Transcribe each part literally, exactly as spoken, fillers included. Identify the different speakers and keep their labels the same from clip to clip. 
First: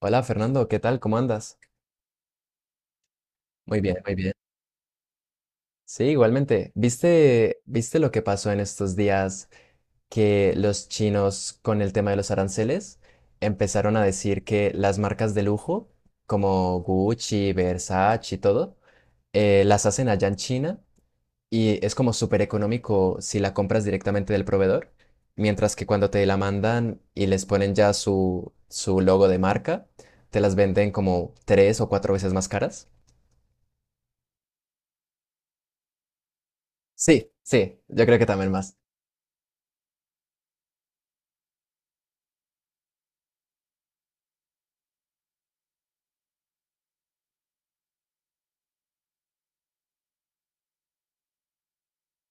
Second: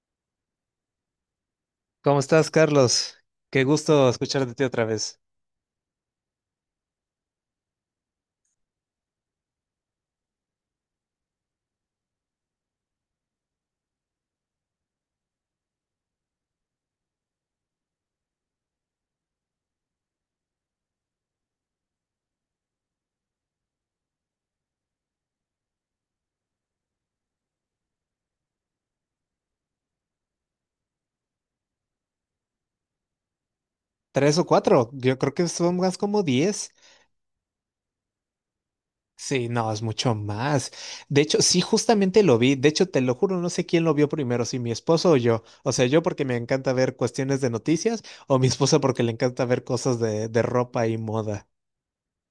Speaker 1: Hola Fernando, ¿qué tal? ¿Cómo andas?
Speaker 2: ¿Cómo estás, Carlos? ¡Qué
Speaker 1: Muy bien,
Speaker 2: gusto
Speaker 1: muy bien.
Speaker 2: escuchar de ti otra vez!
Speaker 1: Sí, igualmente. ¿Viste, viste lo que pasó en estos días que los chinos con el tema de los aranceles empezaron a decir que las marcas de lujo como Gucci, Versace y todo eh, las hacen allá en China y es como súper económico si la compras directamente del proveedor, mientras que cuando te la mandan y les ponen ya su, su logo de marca, te las venden como tres o cuatro veces más caras.
Speaker 2: ¿Tres o cuatro? Yo creo que son más como diez.
Speaker 1: Sí, sí, yo creo que también más.
Speaker 2: Sí, no, es mucho más. De hecho, sí, justamente lo vi. De hecho, te lo juro, no sé quién lo vio primero, si mi esposo o yo. O sea, yo porque me encanta ver cuestiones de noticias, o mi esposa porque le encanta ver cosas de, de ropa y moda.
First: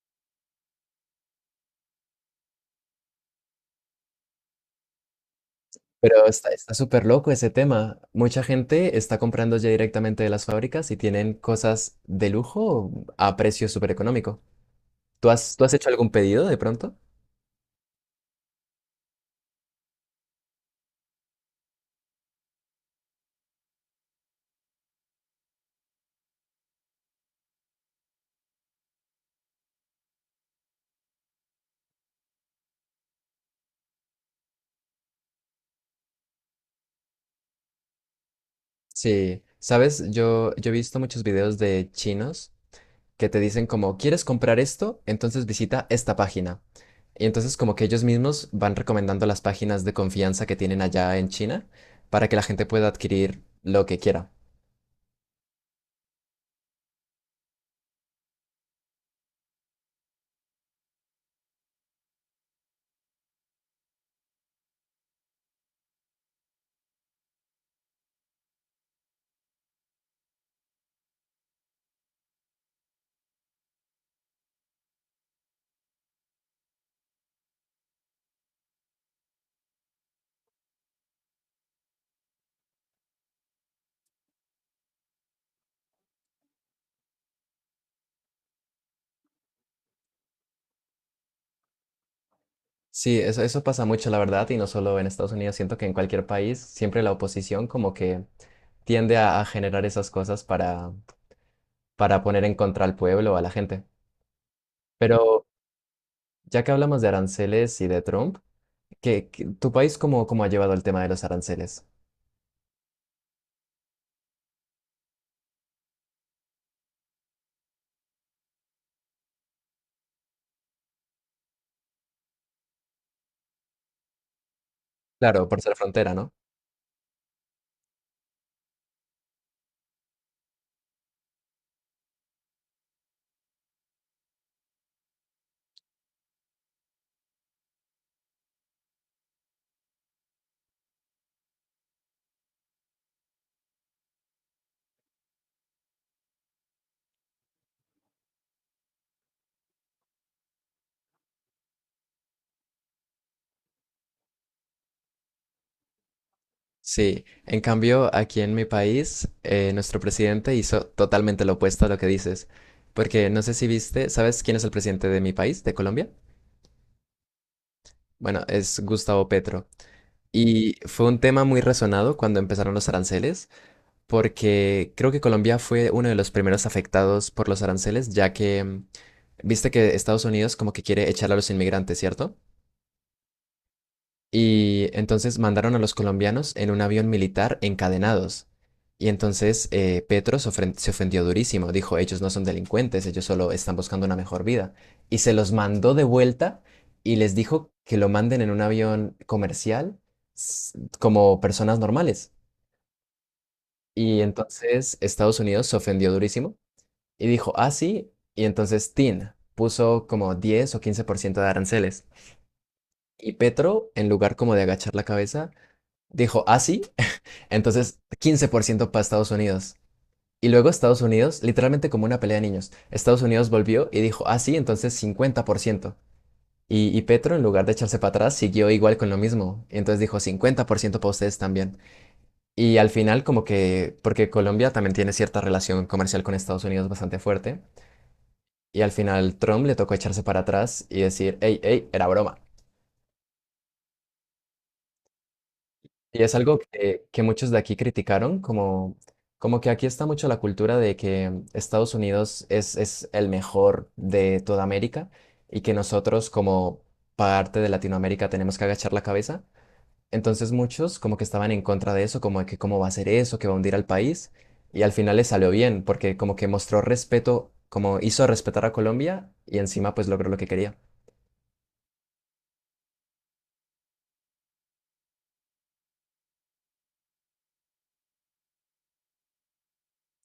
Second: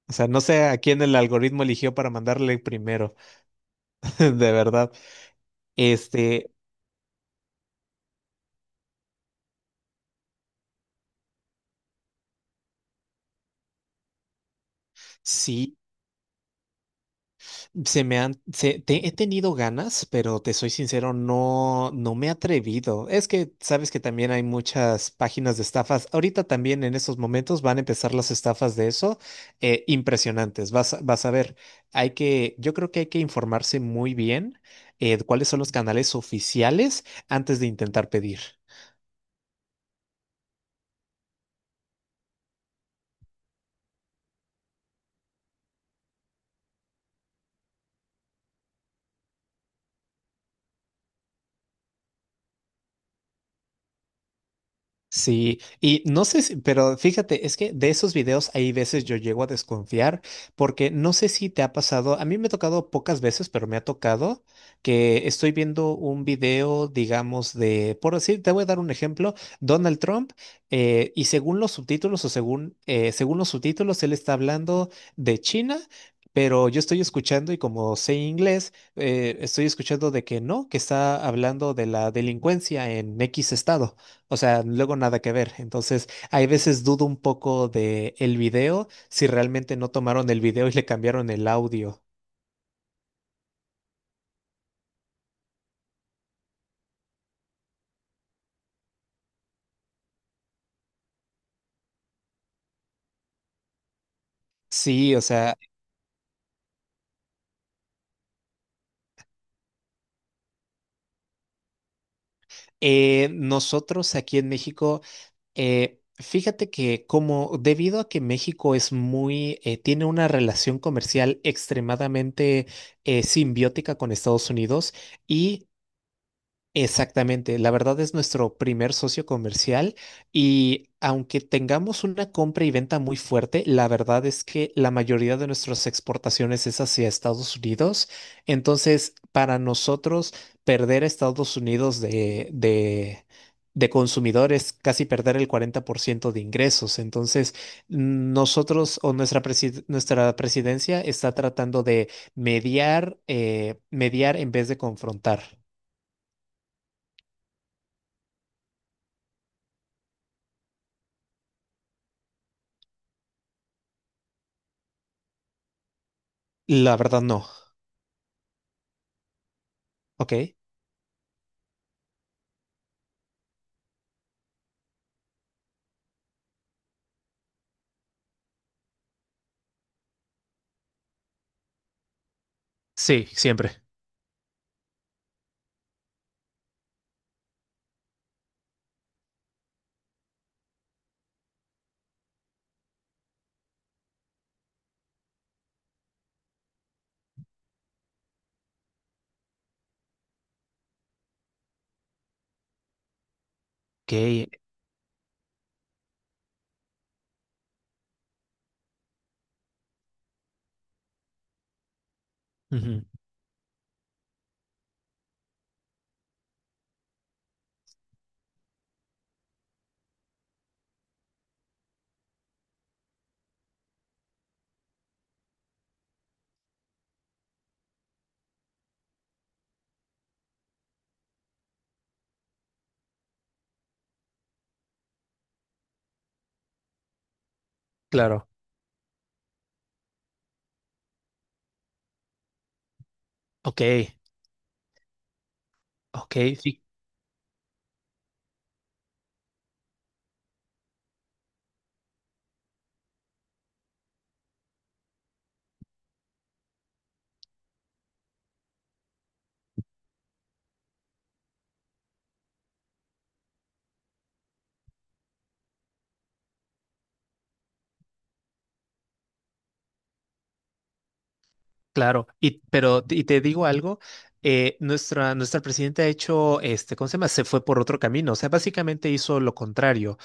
Speaker 2: O sea, no sé a quién el algoritmo eligió para mandarle primero, de verdad.
Speaker 1: Pero
Speaker 2: Este,
Speaker 1: está, está súper loco ese tema. Mucha gente está comprando ya directamente de las fábricas y tienen cosas de lujo a precio súper económico. ¿Tú has, tú has
Speaker 2: sí.
Speaker 1: hecho algún pedido de pronto?
Speaker 2: Se me han, se- te- He tenido ganas, pero te soy sincero, no, no me he atrevido. Es que sabes que también hay muchas páginas de estafas. Ahorita también en estos momentos van a empezar las estafas de eso, eh, impresionantes. Vas, a- vas a ver. Hay que, yo creo que hay que informarse muy bien, eh, cuáles son los canales oficiales antes de intentar pedir.
Speaker 1: Sí, sabes, yo, yo he visto muchos videos de chinos que te dicen como, ¿quieres comprar esto? Entonces visita esta página. Y entonces como que ellos mismos van recomendando las páginas de confianza que tienen allá en China para que la gente pueda adquirir lo que quiera.
Speaker 2: Sí, y no sé si, pero fíjate, es que de esos videos hay veces yo llego a desconfiar, porque no sé si te ha pasado, a mí me ha tocado pocas veces, pero me ha tocado que estoy viendo un video, digamos, de, por decir, te voy a dar un ejemplo: Donald Trump. Eh, y según los subtítulos o según, eh, según los subtítulos, él está hablando de China. Pero yo estoy escuchando y como sé inglés, eh, estoy escuchando de que no, que está hablando de la delincuencia en X estado. O sea, luego nada que ver. Entonces, hay veces dudo un poco de el video, si realmente no tomaron el video y le cambiaron el audio.
Speaker 1: Sí, eso, eso pasa mucho, la verdad, y no solo en Estados Unidos, siento que en cualquier país siempre la oposición como que tiende a, a generar esas cosas para, para poner en contra al pueblo o a la gente.
Speaker 2: Sí, o
Speaker 1: Pero
Speaker 2: sea,
Speaker 1: ya que hablamos de aranceles y de Trump, ¿qué, qué- tu país cómo, cómo ha llevado el tema de los aranceles?
Speaker 2: eh, nosotros aquí en México, eh, fíjate que como debido a que México es muy, eh, tiene una relación comercial extremadamente eh, simbiótica con Estados Unidos
Speaker 1: Claro, por
Speaker 2: y,
Speaker 1: ser frontera, ¿no?
Speaker 2: exactamente, la verdad es nuestro primer socio comercial, y aunque tengamos una compra y venta muy fuerte, la verdad es que la mayoría de nuestras exportaciones es hacia Estados Unidos. Entonces, para nosotros, perder a Estados Unidos de, de, de consumidores, casi perder el cuarenta por ciento de ingresos. Entonces, nosotros o nuestra, presi- nuestra presidencia está tratando de mediar, eh, mediar en vez de confrontar.
Speaker 1: Sí, en cambio, aquí en mi país, eh, nuestro presidente hizo totalmente lo opuesto a lo que dices, porque no sé si viste, ¿sabes quién es el presidente de mi país, de Colombia?
Speaker 2: La verdad no.
Speaker 1: Bueno, es Gustavo Petro.
Speaker 2: Ok.
Speaker 1: Y fue un tema muy resonado cuando empezaron los aranceles, porque creo que Colombia fue uno de los primeros afectados por los aranceles, ya que mm, viste que Estados Unidos como que quiere echar a los inmigrantes, ¿cierto?
Speaker 2: Sí, siempre.
Speaker 1: Y entonces mandaron a los colombianos en un avión militar encadenados. Y entonces eh, Petro se ofren- se ofendió durísimo. Dijo, ellos no son delincuentes, ellos solo están buscando una mejor vida. Y se los mandó de vuelta y les dijo que lo manden en un avión comercial s- como personas normales.
Speaker 2: Ok.
Speaker 1: Y entonces Estados Unidos se ofendió durísimo y dijo, ah, sí. Y entonces Tin puso como diez o quince por ciento de aranceles.
Speaker 2: ujú,
Speaker 1: Y Petro, en lugar como de agachar la cabeza, dijo, ah, sí. Entonces, quince por ciento para Estados Unidos. Y luego Estados Unidos, literalmente como una pelea de niños, Estados Unidos volvió y dijo, ah, sí, entonces cincuenta por ciento. Y, y Petro, en lugar de echarse para atrás, siguió igual con lo mismo. Entonces dijo cincuenta por ciento para ustedes también. Y al final, como que, porque Colombia también tiene cierta relación comercial con Estados Unidos bastante fuerte.
Speaker 2: Claro.
Speaker 1: Y al final, Trump le tocó echarse para atrás y decir, hey, hey, era broma.
Speaker 2: Ok.
Speaker 1: Y es
Speaker 2: Ok.
Speaker 1: algo
Speaker 2: Sí,
Speaker 1: que, que muchos de aquí criticaron, como, como que aquí está mucho la cultura de que Estados Unidos es, es el mejor de toda América y que nosotros como parte de Latinoamérica tenemos que agachar la cabeza. Entonces muchos como que estaban en contra de eso, como de que cómo va a ser eso, que va a hundir al país. Y al final le salió bien, porque como que mostró respeto, como hizo respetar a Colombia y encima pues logró lo que quería.
Speaker 2: claro. Y, pero, y te digo algo, eh, nuestra, nuestra presidenta ha hecho, este, ¿cómo se llama? Se fue por otro camino. O sea, básicamente hizo lo contrario.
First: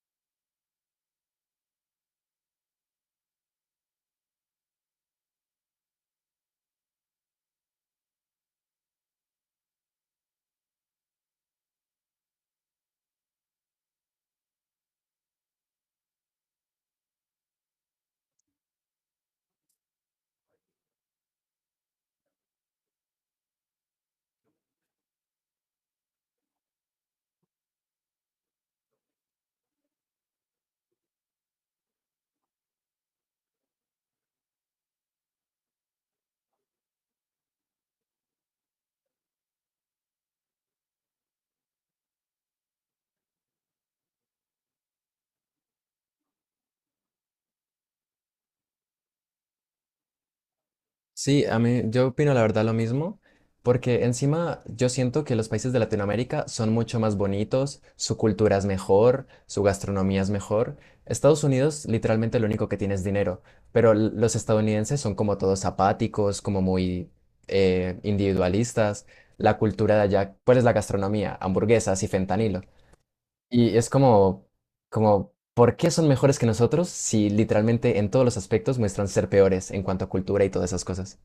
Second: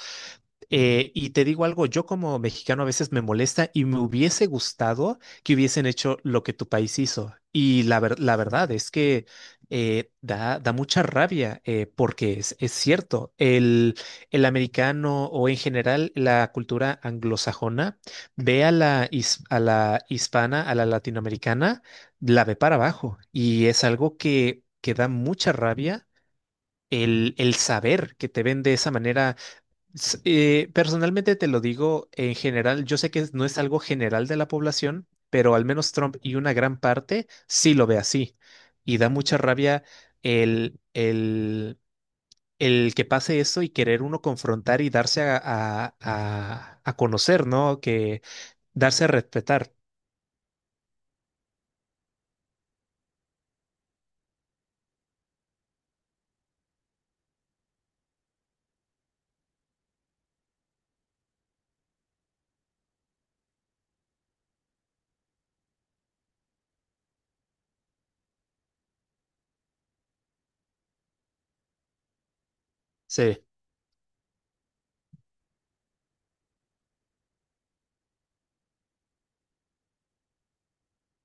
Speaker 2: Eh, y te digo algo, yo como mexicano a veces me molesta y me hubiese gustado que hubiesen hecho lo que tu país hizo. Y la, ver- la verdad es que eh, da, da mucha rabia, eh, porque es, es cierto, el, el americano o en general la cultura anglosajona ve a la, his- a la hispana, a la latinoamericana, la ve para abajo. Y es algo que, que da mucha rabia el, el saber que te ven de esa manera. S- eh, personalmente te lo digo, en general, yo sé que no es algo general de la población, pero al menos Trump y una gran parte sí lo ve así. Y da mucha rabia el, el, el que pase esto, y querer uno confrontar y darse a, a, a- a conocer, ¿no? Que darse a respetar.
Speaker 1: Sí, a mí, yo opino la verdad lo mismo, porque encima yo siento que los países de Latinoamérica son mucho más bonitos, su cultura es mejor, su gastronomía es mejor. Estados Unidos literalmente lo único que tiene es dinero, pero l- los estadounidenses son como todos apáticos, como muy eh, individualistas. La cultura de allá, ¿cuál es la gastronomía? Hamburguesas y fentanilo.
Speaker 2: Sí.
Speaker 1: Y es como, como, ¿por qué son mejores que nosotros si literalmente en todos los aspectos muestran ser peores en cuanto a cultura y todas esas cosas?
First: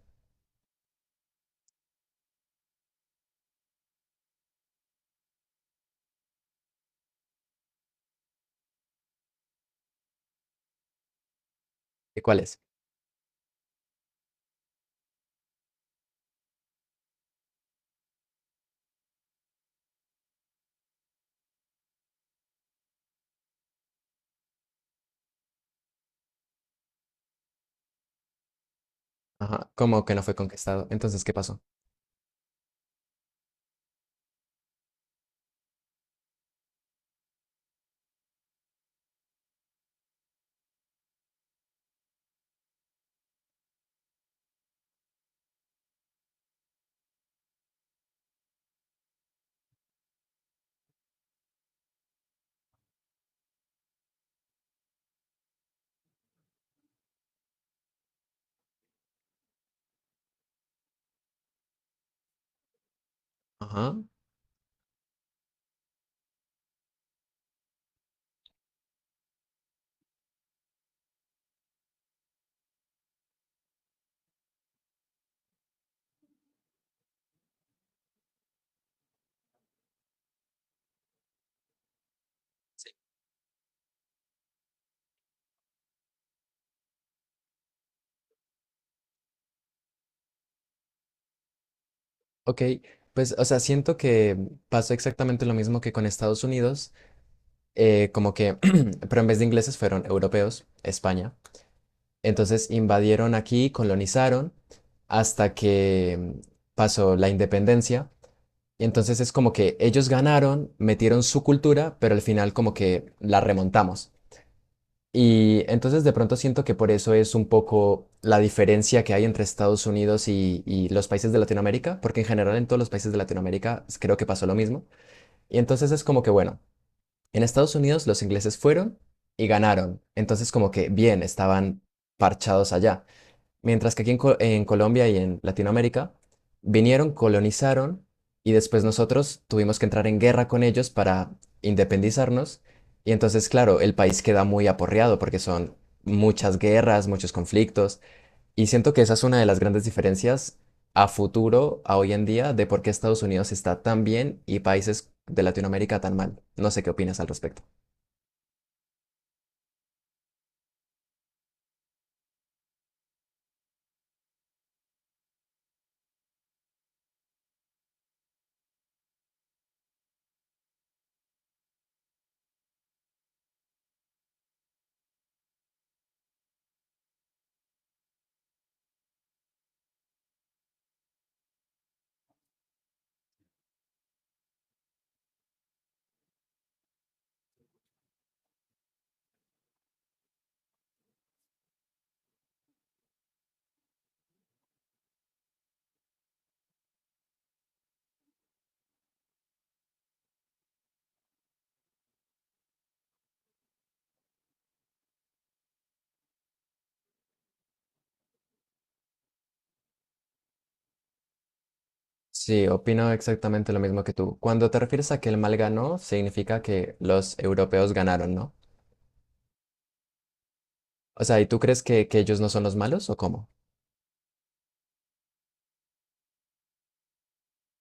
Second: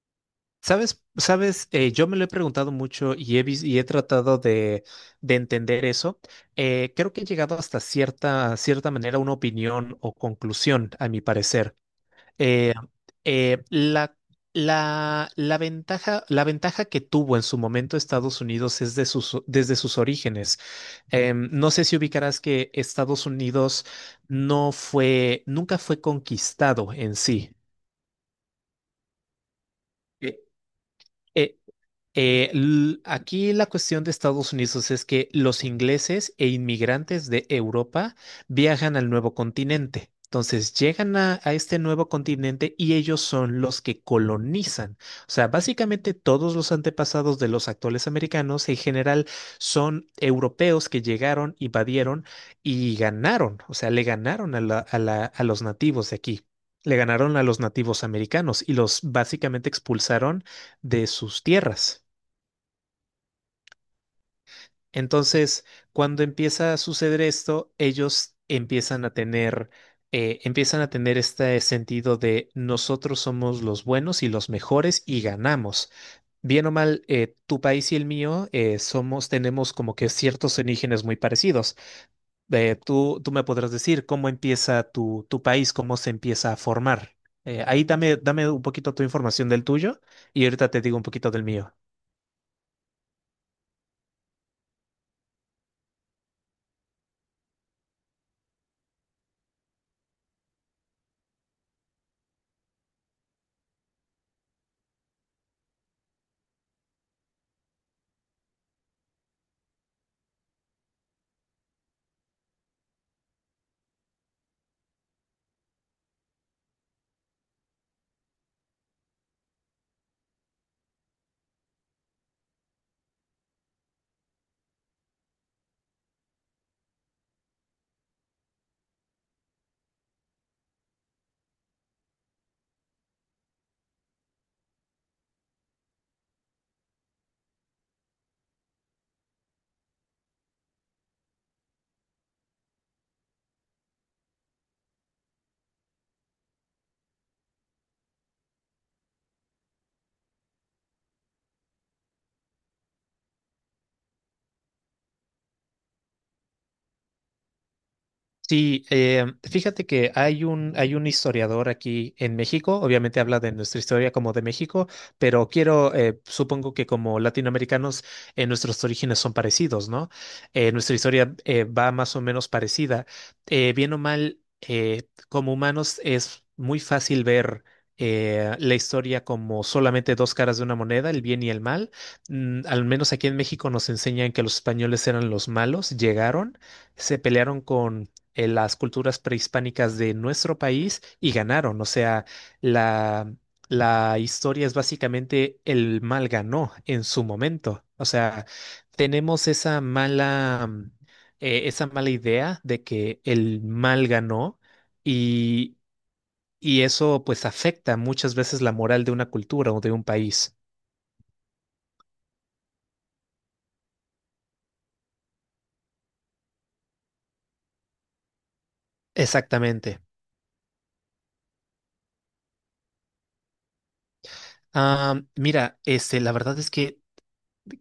Speaker 2: Sabes, sabes, eh, yo me lo he preguntado mucho y he, vis- y he tratado de, de entender eso. Eh, creo que he llegado hasta cierta, cierta manera a una opinión o conclusión, a mi parecer.
Speaker 1: ¿De cuál es?
Speaker 2: Eh, eh, la, la, la ventaja, la ventaja que tuvo en su momento Estados Unidos es de sus, desde sus orígenes. Em, no sé si ubicarás que Estados Unidos no fue, nunca fue conquistado en sí.
Speaker 1: Ajá, como que no fue
Speaker 2: Eh,
Speaker 1: conquistado. Entonces, ¿qué
Speaker 2: eh,
Speaker 1: pasó?
Speaker 2: Eh, l- aquí la cuestión de Estados Unidos es que los ingleses e inmigrantes de Europa viajan al nuevo continente. Entonces llegan a, a este nuevo continente y ellos son los que colonizan. O sea, básicamente todos los antepasados de los actuales americanos en general son europeos que llegaron, invadieron y ganaron. O sea, le ganaron a la- a la- a los nativos de aquí. Le ganaron a los nativos americanos y los básicamente expulsaron de sus tierras.
Speaker 1: Ajá,
Speaker 2: Entonces, cuando empieza a suceder esto, ellos empiezan a tener, eh, empiezan a tener este sentido de nosotros somos los buenos y los mejores y ganamos. Bien o mal, eh, tu país y el mío, eh, somos, tenemos como que ciertos orígenes muy parecidos. Eh, tú, tú me podrás decir cómo empieza tu, tu país, cómo se empieza a formar. Eh, ahí dame, dame un poquito tu información del tuyo y ahorita te digo un poquito del mío.
Speaker 1: ok. Pues, o sea, siento que pasó exactamente lo mismo que con Estados Unidos, eh, como que, pero en vez de ingleses fueron europeos, España. Entonces invadieron aquí, colonizaron, hasta que mm, pasó la independencia. Y entonces es como que ellos ganaron, metieron su cultura, pero al final como que la remontamos. Y entonces de pronto siento que por eso es un poco la diferencia que hay entre Estados Unidos y, y los países de Latinoamérica, porque en general en todos los países de Latinoamérica s- creo que pasó lo mismo. Y entonces es como que, bueno, en Estados Unidos los ingleses fueron y ganaron. Entonces como que bien, estaban parchados allá. Mientras que aquí en, Co- en Colombia y en Latinoamérica vinieron, colonizaron y después nosotros tuvimos que entrar en guerra con ellos para independizarnos. Y entonces, claro, el país queda muy aporreado porque son muchas guerras, muchos conflictos. Y siento que esa es una de las grandes diferencias a futuro, a hoy en día, de por qué Estados Unidos está tan bien y países de Latinoamérica tan mal. No sé qué opinas al respecto.
Speaker 2: Sí, eh, fíjate que hay un, hay un historiador aquí en México, obviamente habla de nuestra historia como de México, pero quiero, eh, supongo que como latinoamericanos, eh, nuestros orígenes son parecidos, ¿no? Eh, nuestra historia, eh, va más o menos parecida. Eh, bien o mal, eh, como humanos es muy fácil ver, eh, la historia como solamente dos caras de una moneda, el bien y el mal. Mm, al menos aquí en México nos enseñan que los españoles eran los malos, llegaron, se pelearon con en las culturas prehispánicas de nuestro país y ganaron. O sea, la, la historia es básicamente el mal ganó en su momento. O sea, tenemos esa mala, mm, eh, esa mala idea de que el mal ganó, y, y eso pues afecta muchas veces la moral de una cultura o de un país.
Speaker 1: Sí, opino exactamente lo mismo que tú. Cuando te refieres a que el mal ganó, significa que los europeos ganaron, ¿no?
Speaker 2: Exactamente.
Speaker 1: O sea, ¿y tú crees que, que ellos no son los malos o cómo?
Speaker 2: Ah, mira, este, la verdad es que,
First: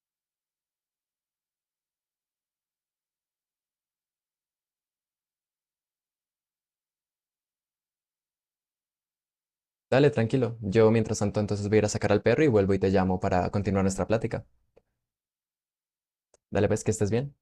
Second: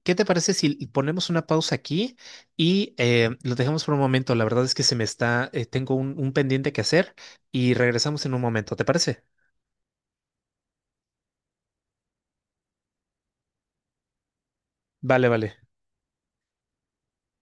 Speaker 2: ¿qué te parece si ponemos una pausa aquí y eh, lo dejamos por un momento? La verdad es que se me está, eh, tengo un, un pendiente que hacer y regresamos en un momento. ¿Te parece?
Speaker 1: Dale, tranquilo. Yo mientras tanto entonces voy a ir a sacar al perro y vuelvo y te llamo para continuar nuestra plática.
Speaker 2: Vale, vale.
Speaker 1: Dale, pues, que estés bien.